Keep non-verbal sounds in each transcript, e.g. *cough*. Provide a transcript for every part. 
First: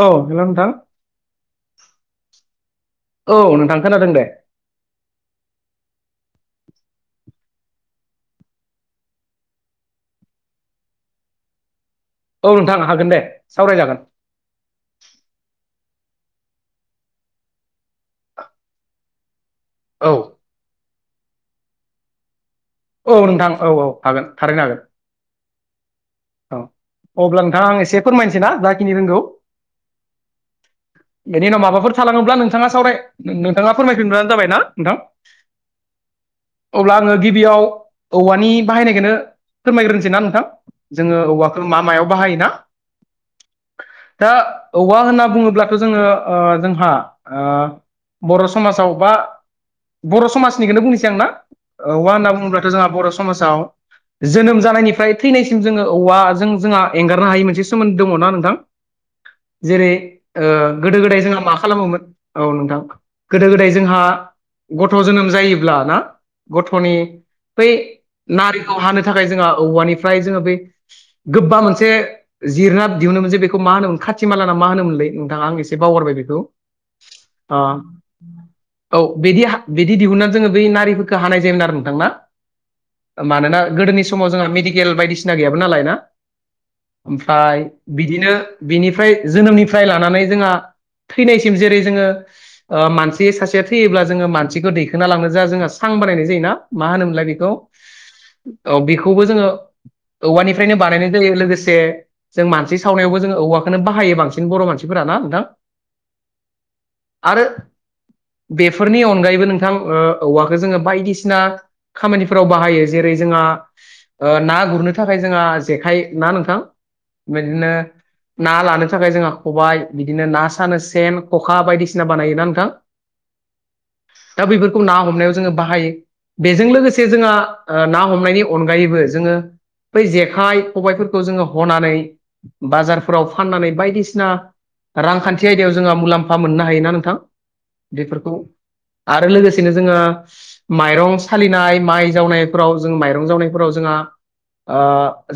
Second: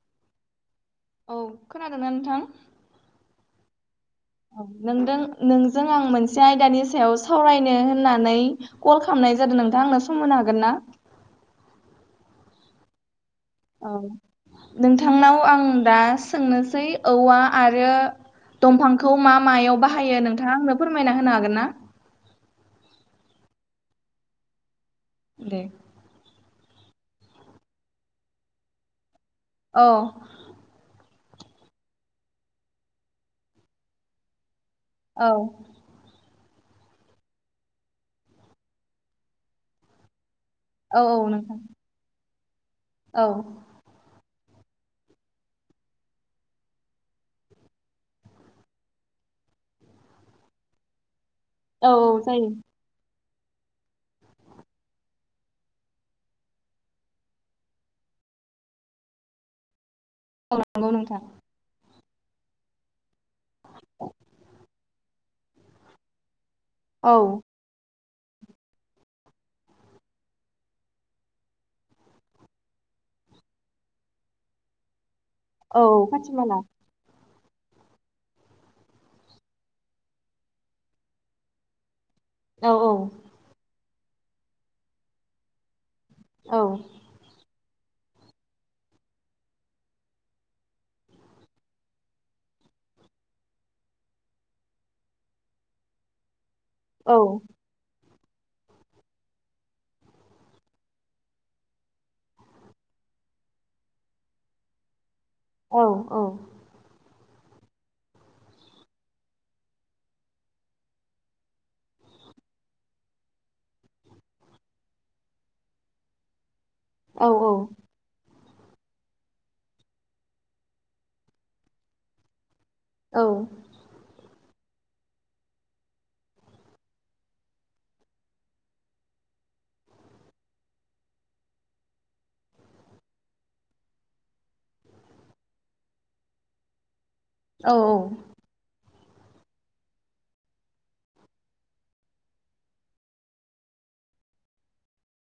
औ हेलौ नोंथां औ खोनादोंना नोंथां? औ नोंथां खोनादों दे औ नोंदों नोंजों आं मोनस से आयदानि सायाव सावरायनो होननानै कल खालामनाय जादों नोंथां। आंनो सम होनो हागोन ना? औ नोंथां हागोन दे। औ सावरायजागोन नोंथांनाव आं दा सोंनोसै औवा आरो दंफांखौ मा मायाव औ बाहायो नोंथाङा आंनो फोरमायना होनो हागोन ना? औ नोंथां औ औ हागोन थारैनो हागोन। दे औ अब्ला नोंथां आं एसे फोरमायनोसै ना जाखिनि रोंगौ औ बेनि उनाव माबाफोर थालाङोब्ला नोंथाङा सावराय नोंथाङा फोरमायफिनब्लानो जाबाय ना नोंथां औ अब्ला आङो गिबियाव औवानि बाहायनायखोनो फोरमायग्रोनसैना नोंथां। औ जोङो नोंथां औवाखो मा मायाव बाहायोना औ दा औवा होनना बुङोब्लाथ' जोङो ओ जोंहा ओ बर' समाजाव बा बर' समाजनिखोनो बुंसै आं ना? औ औवा औ होनना जायो बुङोब्लाथ' जोंहा बर' समाजाव जोनोम जानायनिफ्राय थैनाय थिं जोङो औवा जों जोंहा एंगारनो हायै मोनसे सोमोन्दो दङ' ना नोंथां जेरै ओ औ नंगौ गोदो गोदाय नोंथां जोंहा मा खालामोमोन औ नोंथां। गोदो गोदाय जोंहा गथ' जोनोम जायोब्ला ना गथ'नि औ बै नारिखौ हानो थाखाय जोंहा औवानिफ्राय जोङो बै गोबा मोनसे जिरना दिहुनो मोन जे बेखौ मा होनोमोन खाथि माला ना मा होनोमोनलै? नोंथां आं एसे औ बावगारबाय बेखौ। खाथिमाला आ औ बिदि हा बिदि दिहुनना जोङो बै नारिफोरखौ हानाय जायोमोन आरो नोंथांना। औ औ मानोना गोदोनि समाव जोंहा मेडिकेल बायदिसिना गैयामोन नालाय ना। औ ओमफ्राय बिदिनो बिनिफ्राय जोनोमनिफ्राय लानानै जोंहा थैनायसिम जेरै जोङो ओ मानसि सासेया थैयोब्ला जोङो मानसिखौ दैखोना लांनो जा जोंहा सां बानायनाय जायोना मा होनो औ मोनलाय बिखौ औ बिखौबो जोङो औवानिफ्रायनो बानायनाय जायो लोगोसे जों मानसि सावनायावबो जोङो औवाखौनो बाहायो बांसिन बर' मानसिफोराना थां औ औ आरो बेफोरनि अनगायैबो नोंथां ओ औवाखो जोङो बायदिसिना खामानिफोराव बाहायो जेरै जोंहा ओ ना गुरनो थाखाय जोंहा जेखाय ना नोंथां बेदिनो औ ना लानो थाखाय जोंहा खबाय बिदिनो ना सानो सेन खखा बायदिसिना बानायोना नोंथां। औ दा बेैफोरखौ ना हमनायाव जोङो बाहायो बेजों लोगोसे जोंहा ओ ना हमनायनि अनगायैबो जोङो बै जेखाइ खबायफोरखौ जोङो हनानै बाजारफोराव फाननानै बायदिसिना रांखान्थि आयदायाव जोंहा मुलाम्फा मोननो हायोना नोंथां औ बेफोरखौ आरो लोगोसेनो जोङो माइरं सालिनाय माइ जावनायफोराव जों माइरं जावनायफोराव जोंहा आ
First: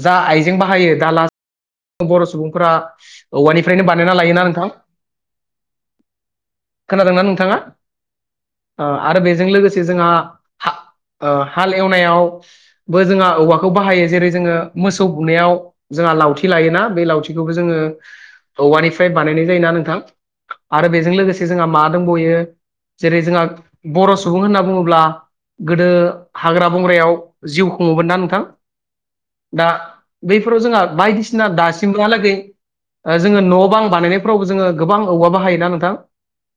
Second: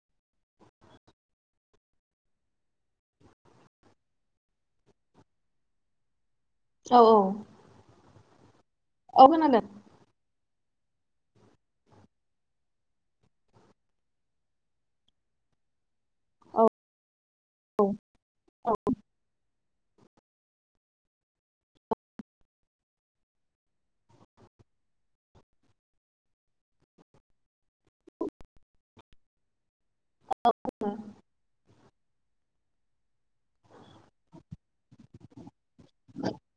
जा आइजें बाहायो दाला बर' सुबुंफोरा औवानिफ्रायनो बानायना लायोना नोंथां औ खोनादोंना औ नोंथाङा? ओ आरो औ बेजों खोनादों लोगोसे जोंहा हा-हाल एवनायावबो जोंहा औवाखौ बाहायो जेरै जोङो मोसौ बुनायाव जोंहा लावथि लायोना बे लावथि खौबो जोङो औ औवानिफ्राय बानायनाय जायोना थां आरो बेजों लोगोसे जोंहा मा दंबयो जेरै जोंहा बर' सुबुं होनना बुङोब्ला गोदो हाग्रा बंग्रायाव जिउ खुङोमोन ना नोंथां। दा बैफोराव जोंहा औ बायदिसिना दासिमबोहालागै जोङो न' बां बानायनायफ्रावबो जोङो गोबां औवा बाहाय ना नों थां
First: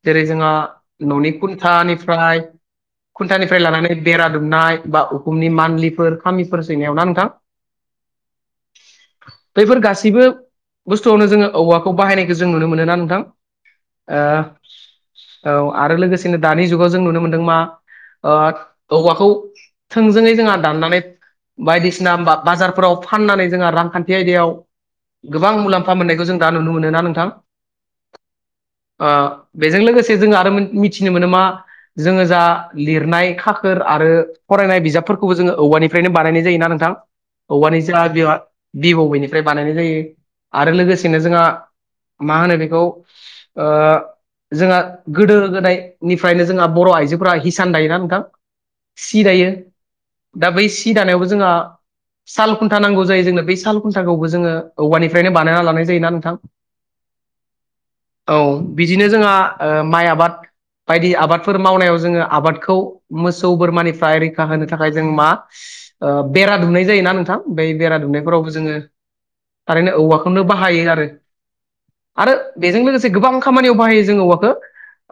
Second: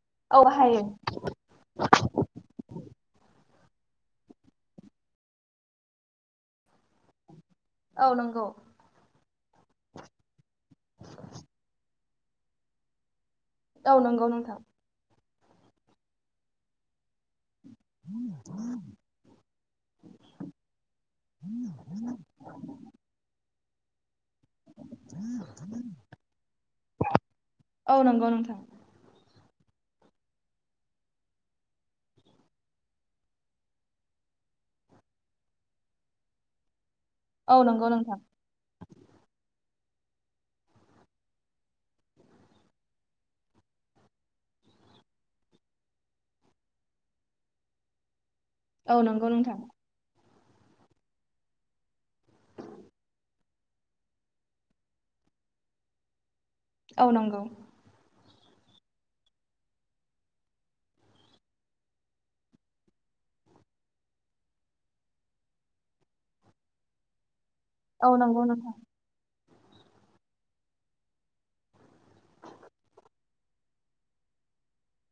जेरै औ जोंहा हायो न'नि खुन्था निफ्राय लानानै बेरा दुमनाय बा उखुमनि मान्लिफोर खामिफोर सैनायाव ना नोंथां। औ नंगौ बैफोर गासिबो बुस्थुआवनो जोङो औवाखौ बाहायनाय जों नुनो मोनो ना नोंथां। औ नंगौ नोंथां औ आरो लोगोसेनो दानि जुगाव जों नुनो मोनदों मा ओ औवाखौ थोंजोङै जोंहा दाननानै बायदिसिना फ्राव फाननानै जोंहा रांखान्थि आयदायाव गोबां मुलाम्फा मोननायखौ जों दा नुनो मोनो ना नोंथां औ नंगौ नोंथां। ओ बेजों लोगोसे जों आरो मिथिनो मोनो मा जोङो जा लिरनाय खाखोर आरो फरायनाय बिजाबफोरखौबो जोङो औवानिफ्रायनो बानायनाय जायोना नोंथां औ औवानि नंगौ जा नोंथां बेयाव बिनिफ्राय बानायनाय जायो आरो लोगोसेनो जोंहा मा होनो बेखौ जोंहा गोदो गोदायनिफ्रायनो जोंहा बर' आइजोफोरा हिसान दायोना नोंथां औ सि नंगौ दायो नोंथां दा बै सि दानायावबो जोंहा साल खुन्था नांगौ जायो जोंनो बे साल खुन्थाखौबो जोङो औवानिफ्रायनो बानायना लानाय जायोना नोंथां औव नंगौ औ बिदिनो जोंहा माइ आबाद बायदि आबादफोर मावनायाव जोङो आबादखौ मोसौ बोरमानिफ्राय रैखा होनो थाखाय जों मा बेरा दुमनाय जायोना नोंथां बै बेरा औ नंगौ दुमनायफोरावबो नोंथां जोङो थारैनो औवाखौनो बाहायो आरो आरो बेजों लोगोसे गोबां खामानियाव बाहायो जोंङो औवाखौ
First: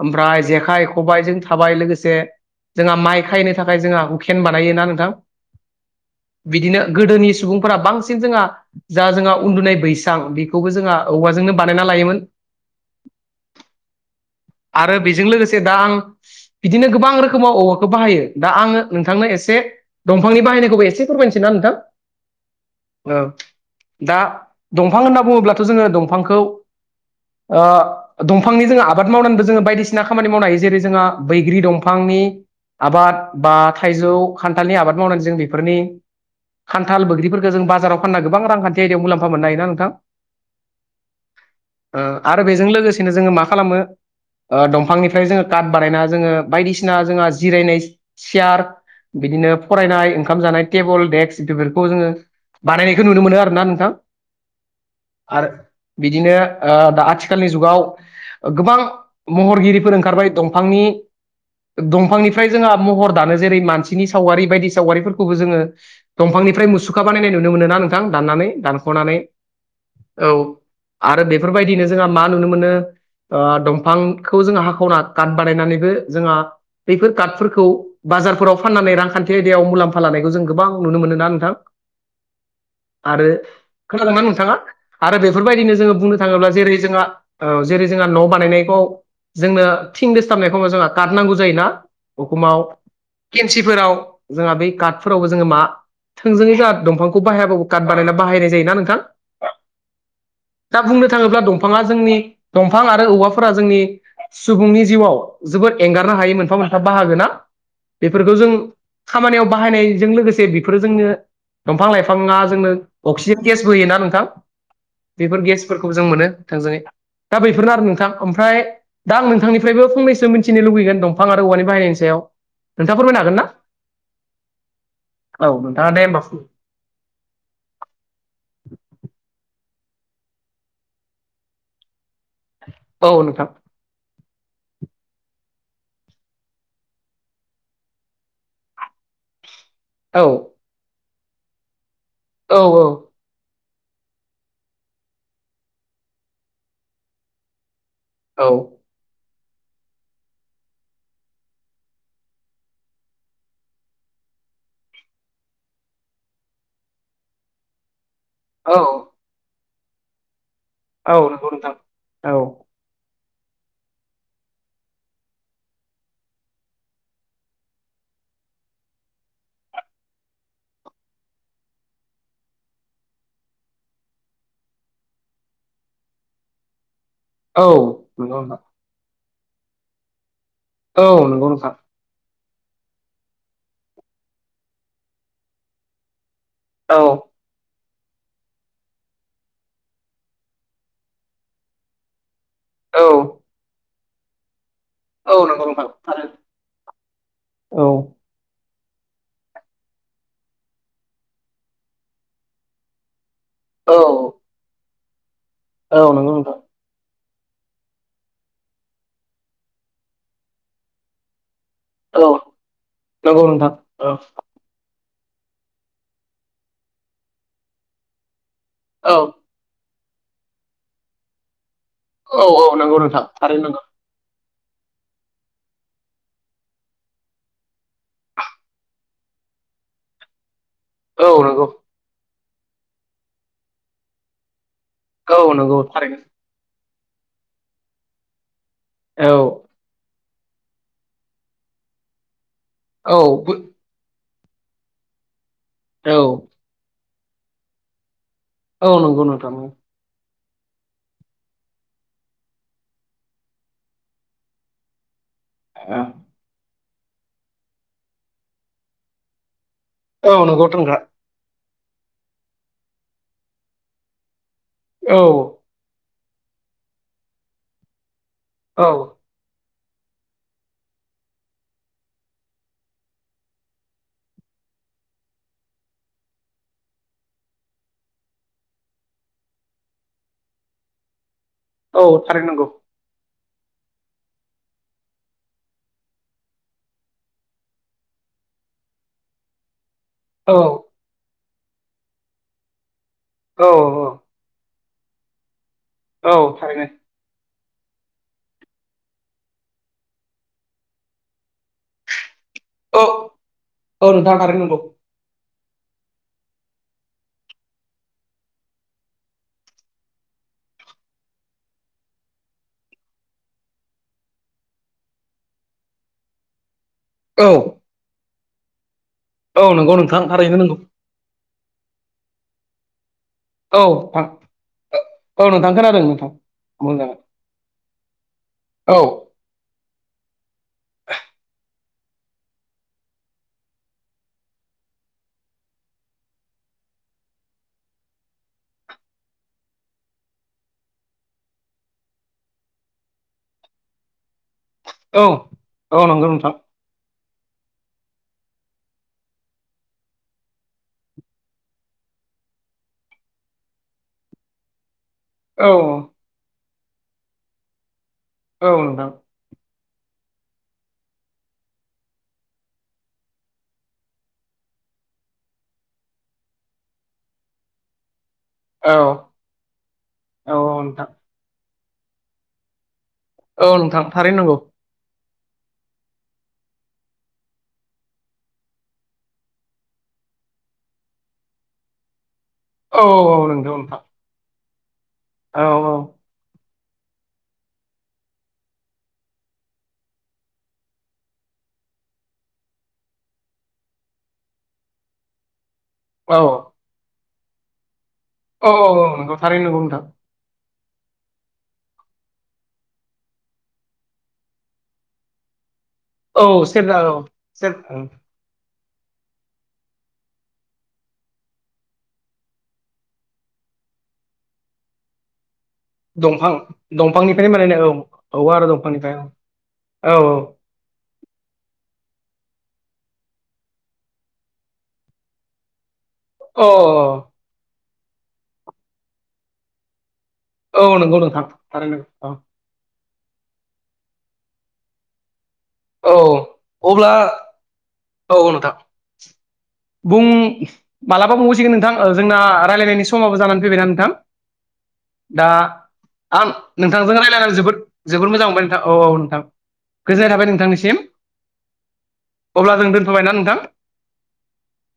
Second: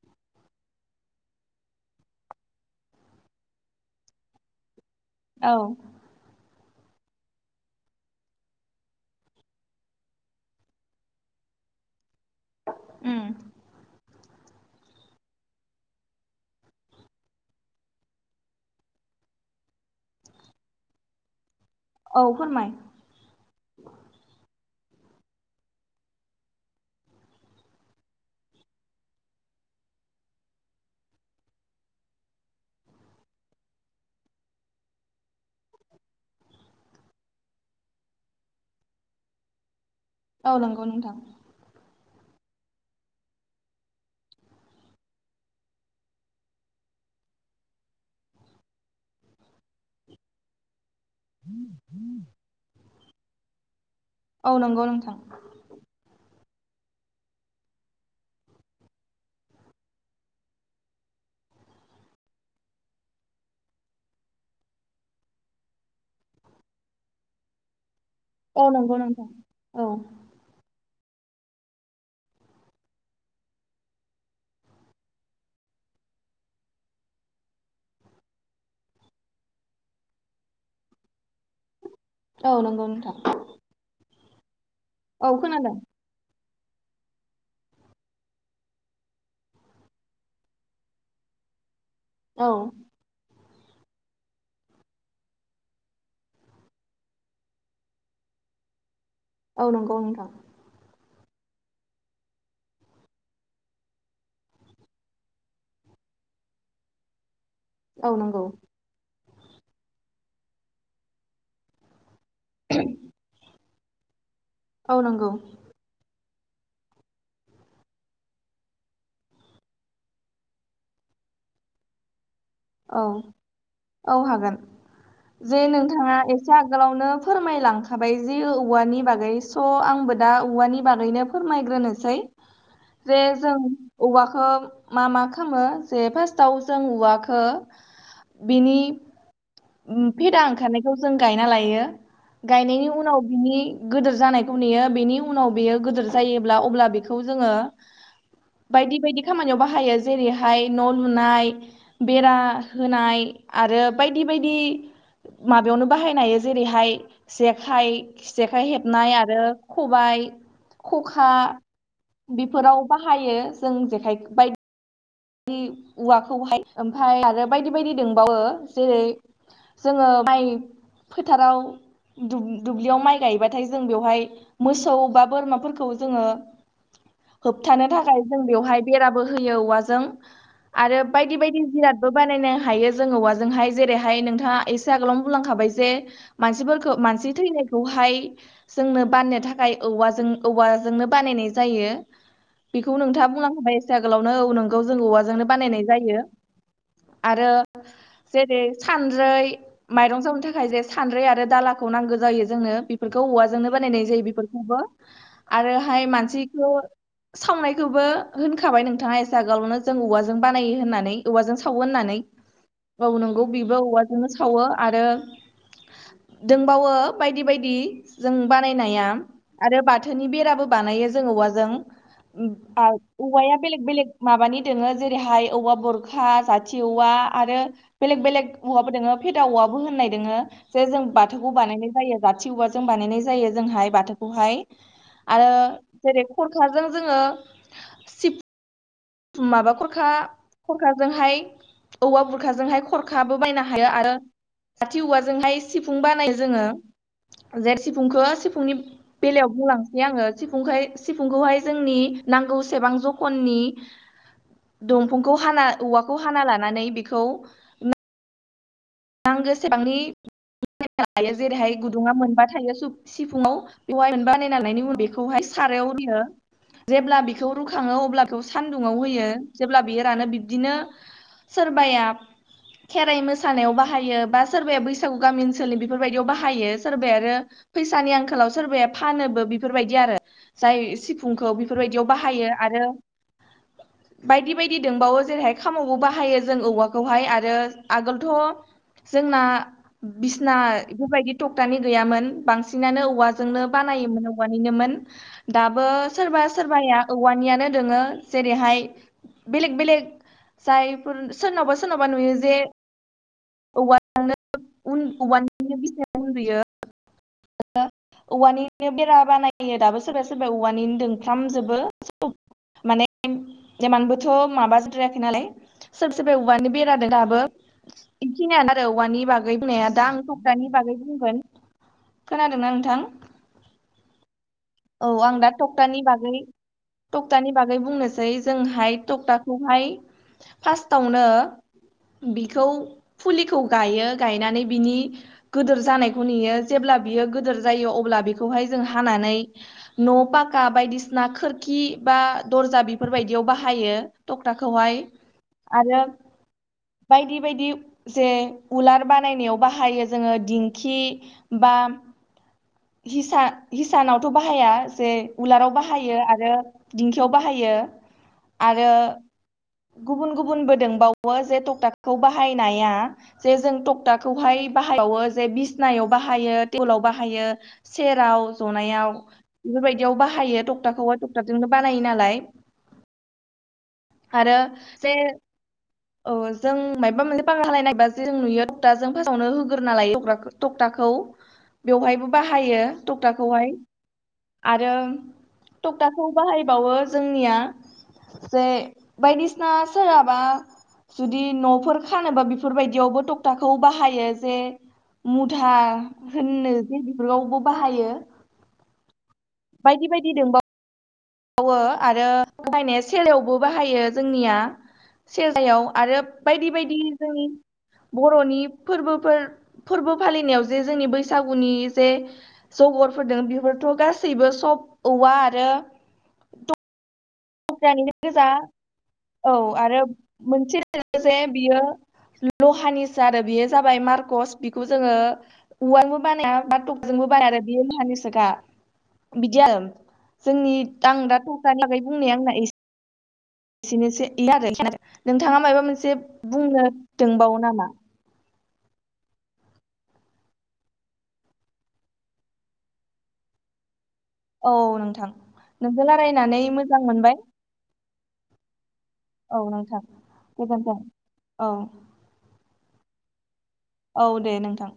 ओमफ्राय जेखाइ खबाइजों थाबाय लोगोसे जोंहा माइ खायनो थाखाय जोंहा उखेन बानायोना नोंथां औ बिदिनो गोदोनि सुबुंफोरा बांसिन जोंहा जा जोंहा उन्दुनाय बैसां बेखौबो जोंहा औवाजों नो बानायना लायोमोन उम *unintelligible* आरो बेजों लोगोसे दा आं बिदिनो गोबां रोखोमाव औवाखौ बाहायो दा आङो नोंथांनो एसे दंफांनि बाहायनायखौबो एसे फोरमायनोसै ना नोंथां औ फोरमाय औ दा दंफां होनना बुङोब्लाथ' जोङो दंफांखौ ओ दंफांनि जोङो आबाद मावनानैबो जोङो बायदिसिना खामानि मावनो हायो जेरै जोंहा बैग्रि दंफां नि आबाद बा थाइजौ खान्थालनि आबाद मावनानै जों बेफोरनि खान्थाल बोग्रिफोरखौ जों बाजाराव फानना गोबां रांखान्थि आयदायाव मुलामफा मोननो हायोना नोंथां औ नोंगौ नोंथां ओ आरो बेजों लोगोसेनो जोङो मा खालामो ओ दंफांनिफ्राय जोङो काट बानायना जोङो बायदिसिना जोंहा जिरायनाय सियार बिदिनो फरायनाय ओंखाम जानाय टेबोल डेक्स बेफोरखौ जोङो बानायनायखौ नुनो मोनो आरोना नोंथां औ नंगौ नोंथां आरो बिदिनो ओ दा आथिखालनि जुगाव गोबां महरगिरिफोर ओंखारबाय दंफांनि दंफांनिफ्राय जोंहा महर दानो जेरै मानसिनि सावगारि बायदि सावगारिफोरखौबो जोङो दंफांनिफ्राय मुसुखा बानायनाय नुनो मोनो ना नों नोंथां दाननानै औ नंगौ दानख'नानै नोंथां औ आरो बेफोरबायदिनो जोंहा मा नुनो मोनो दंफांखौ जोङो हाखावना काट बानायनानैबो जोंहा बैफोर काटफोरखौ बाजारफोराव फाननानै रांखान्थि आयदायाव मुलाम्फा लानायखौ जों गोबां नुनो मोनो ना नोंथां औ नंगौ नोंथां आरो खोनादोंना नोंथां नोंथाङा आरो औ खोनादों बेफोरबायदिनो जोङो बुंनो थाङोब्ला जेरै जोंहा ओ जेरै जोंहा न' बानायनायखौ जोंनो थिं दोसथाबनाय समायाव जोंहा काट नांगौ जायोना औ उखुमाव केन्सिफोराव जोंहा बै काट फोरावबो जोङो मा थोंजोङै जोहा दंफांखौ बाहायाबाबो जोंहा काट बानायना बाहायनाय जायोना नोंथां औ नंगौ नोंथां दा बुंनो थाङोब्ला दंफाङा जोंनि दंफां आरो औवाफोरा जोंनि सुबुंनि जिउआव जोबोद एंगारनो हायै मोनफा मोनफा बाहागो ना औ बेफोरखौ नंगौ जों खामानियाव बाहायनायजों लोगोसे बेफोरो जोंनो दंफां लाइफां बिफाङा जोंनो अक्सिजेन गेसबो होयोना नोंथां औ नंगौ बेफोर गेसफोरखौ जों मोनो थोंजोङै दा बेफोरनो आरो नोंथां ओमफ्राय दा आं नोंथांनिफ्रायबो फंनैसो मिथिनो लुगैगोन दंफां आरो औवानि बाहायनायनि सायाव नोंथाङा औ फोरमायनो हागोन ना औ हागोन। जे औ दे नोंथाङा होमबा एसे आगोलावनो फोरमायलांखाबाय जे औवानि बागै थ' आंबो दा औवानि बागैनो फोरमायग्रोनोसै औ जे नोंथां जों औवाखौ मा मा खालामो जे फास्टाव जों उवाखो खो बिनि औ फेदा ओंखारनायखौ जों गायना लायो। औ गायनायनि उनाव बिनि गोदोर जानायखौ नुयो बेनि उनाव बेयो गोदोर जायोब्ला अब्ला बेखौ जोङो औ बायदि बायदि खामानियाव बाहायो जेरैहाय न' लुनाय बेरा होनाय आरो बायदि बायदि। माबायावनो बाहायनाय हायो जेरैहाय जेखाइ जेखाइ औ हेबनाय आरो खबाइ औ खखा नंगौ नोंथां औ बेफोराव बा हायो जों जेखाइ बायदि औवाखौहाय ओमफ्राय आरो बायदि बायदि दंबावो जेरै जोङो माइ फोथाराव दुब्लियाव माइ गायबाथाय जों बेवहाय मोसौ बा बोरमाफोरखौ जोङो *inaudible* होबथानो थाखाय जों नंगौ नोंथां बेवहाय बेराबो होयो औवाजों आरो औ बायदि नंगौ बायदि नोंथां जिरादबो बानायनाय हायो जों औवाजोंहाय जेरैहाय नोंथाङा एसे आगोलावनो बुंलांखाबाय जे मानसिफोरखौ औ मानसि थैनाय खौहाय जोंनो बाननो थाखाय औवाजों औवाजोंनो बानायनाय जायो। बेखौ औ नोंथाङा बुंलां खाबाय एसे आगोलावनो औ नों बेखौ जों औ औवाजोंनो नंगौ बानायनाय नोंथां जायो थारैनो आरो औ जेरै सानद्रै माइरं जावनो थाखाय जे सानद्रै आरो दालाखौ नांगौ जायो जोंनो बेफोर खौ औवाजोंनो औ बानायनाय जायो बेफोरखौबो। औ आरोहाय नंगौ नोंथां मानसिखौ सावनायखौबो होनखाबाय नोंथाङा ए से जागालाव'नो जों औवाजों बानायो होननानै औवाजों सावो होननानै औ गाव नंगौ नोंथां बेबो औ औवाजोंनो सावो आरो दोंबावो बायदि बायदि जों बानायनाया औ आरो बा थोनि बेराबो बानायो जों औवाजों औ औ नंगौ नोंथां औवाया थारैनो बेलेग नंगौ बेलेग माबानि दोङो जेरैहाय औवा बरखा जाथि औवा आरो बेेलेग बेलेग औवाबो दोङो। दाउआबो होननाय दोङो। जे जों औ बाथौखौ नंगौ बानायनाय जायो जाथि औवाजों बानायनाय जायो जोंहाय बाथौखौहाय। औ आरो नंगौ थारैनो जेरै खरखा जों जोङो औ माबा खरखा खरखाजोंहाय औवा बुरखाजोंहाय औ खरखाबो बायनो हायो आरो जाथि औवाजोंहाय सिफुं औ बानाय जोङो जे सिफुंखौ सिफुंनि औ नंगौ बेलायाव नोंथां बुंलांनोसै आङो। सिफुंखाय सिफुंखौहाय जोंनि नांगौ सेबां जखननि दं फांखौ हाना औवाखौ हाना लानानै बेखौ नांगो सेबांनि औ नंगौ नोंथां लायो जेरैहाय गुदुंङा मोनबा थायो सिफुंङाव बेवहाय मोनबा बानायनानैनायनि उनाव औ बेखौहाय सारायाव होयो जेब्ला बेखौ रुखाङो अब्ला बेखौ औ सान्दुङाव होयो। जेब्ला बियो रानो बिब्दिनो सोरबाया खेराइ मोसानायाव बा हायो बा सोरबाया बैसागु गामि ओनसोलनियाव बेफोरबादियाव बाहायो सोरबाया आरो फैसानि आंखालाव सोरबाया फानोबो बेफोरबायदि आरो जाय सिफुंखौ औ बेफोरबायदियाव थारैनो बाहायो नंगौ आरो *inaudible* बायदि बायदि दोंबावो जेरैहाय खामावबो बाहायो जों औवाखौहाय आरो आगोलथ' जोंना बिसना औ बेफोरबायदि टकटानि गैयामोन बांसिनानो औवाजोंनो औ बानायोमोन औवानिनोमोन दाबो औ सोरबा थारैनो सोरबाया औवानियानो दोङो जेरैहाय बेलेक बेलेक जायफोर सोरनावबा सोरनावबा नुयो जे औ औवा औ नोंथां थांनो थारैनो नंगौ उन औवानो बिसनायाव उन्दुयो औवानिनो बेरा बानायो दाबो सोरबाया सोरबाया औवानि दोंफ्रामजोबो माने इमानबोथ' माबाजाथ्रायाखै नालाय सोर सोरबा औवानि बे दाबो औ बेखिनियानो आरो औवानि बागै औ बुंनाया नंगौ दा आं नोंथां थारैनो टकथानिनि नंगौ बागै बुंगोन खोनादोंना नोंथां औ नोंथां औ आं दा खोनादों थकथानि नोंथां बागै बुंजागोन टकटानि बागै बुंनोसै जोंहाय औ टकटाखौहाय फार्स्टावनो बिखौ फुलिखौ गायो गायनानै बिनि गोदोर जानायखौ नुयो जेब्ला बियो गोदोर जायो अब्ला बेखौ हाय जों हानानै न' पाका बायदिसिना खिरकि बा दरजा बेफोर बायदियाव बाहायो टकटाखौहाय औ आरो औ नंगौ नोंथां बायदि बायदि जे उलार बानायनायाव बाहायो जोङो दिंखि बा हिसा हिसानावथ' बाहाया जे उलाराव औ बाहायो आरो दिंखियाव बाहायो औ आरो नोंथां गुबुन गुबुनबो दंबावो जे टकटाखौ बाहायनाया जे जों टकटाखौहाय बा बाहायबावो जे बिसनायाव बाहायो टेबोलाव बाहायो। सेराव औ जनायाव बेफोरबायदियाव औ बाहायो नोंथां टकटाखौहाय टकटाजोंनो बानायो नालाय औ नोंथां थारैनो आरो नंगौ जे *inaudible* अ जों मायबा मोनसे बाङा हालायनायबा जों नुयो टकटाजों *unintelligible* फास्सावनो होग्रोना लायो टकटाखौ बेवहायबो बाहायो औ औ औ टकटाखौहाय नंगौ नोंथां आरो औ टकटाखौ बाहायबावो जोंनिया जे बायदिसिना सोरहाबा जुदि न'फोर खानोबा बेफोरबायदियावबो टकथाखौ बाहायो जे मुथा औ होननो जे बेफोरावबो बाहायो। औ औ औ नोंखौ थारैनो नंगौ नोंथां। आवो आरो बाहायनाया सेलायावबो बाहायो जोंनिया सेलायाव आरो औ बायदि बायदि सेरजा औ जों सेर बर'नि फोरबोफोर फोरबो फालिनायाव जे जोंनि बैसागुनि जे जगरफोर बेफोर थ' गासैबो सब औवा आरो दंफां दं फांनिफ्रायनो बानाय औ टक्टानिनो गोजा औ आरो दंफां दफांनिफ्राय औ औ औ *unintelligible* *unintelligible* जे बियो लहानिसो आरो बेयो जाबाय मारकस बेखौ जोङो औवा बानाया औ टकटाजोंबो बानाया आरो बियो माहानिसोखा बिदि आरो जोंनि औ नंगौ आं दा नोंथां थारैनो थसानिलागै औ बुंनाया आंना ए सेनोसै आरो नोंथाङा माबा औ मोनसे बुंनो अब्ला दंबावो नामा? *inaudible* बुं मालाबा बुंबावसिगोन नोंथां जोंना रायलायनायनि समाबो जानानै फैबायना नोंथां। औ नोंथां दा नोंजों आं रायलायनानै मोजां नोंथांजों मोनबाय रायज्लायनानै जोबोद जोबोद मोजां मोनबाय नोंथां औ औ नोंथां औ नोंथां गोजोननाय थाबाय नोंथांनिसिम गोजोनथों औ ओंं दोनथ' बायना नोंथां। औ दे नोंथां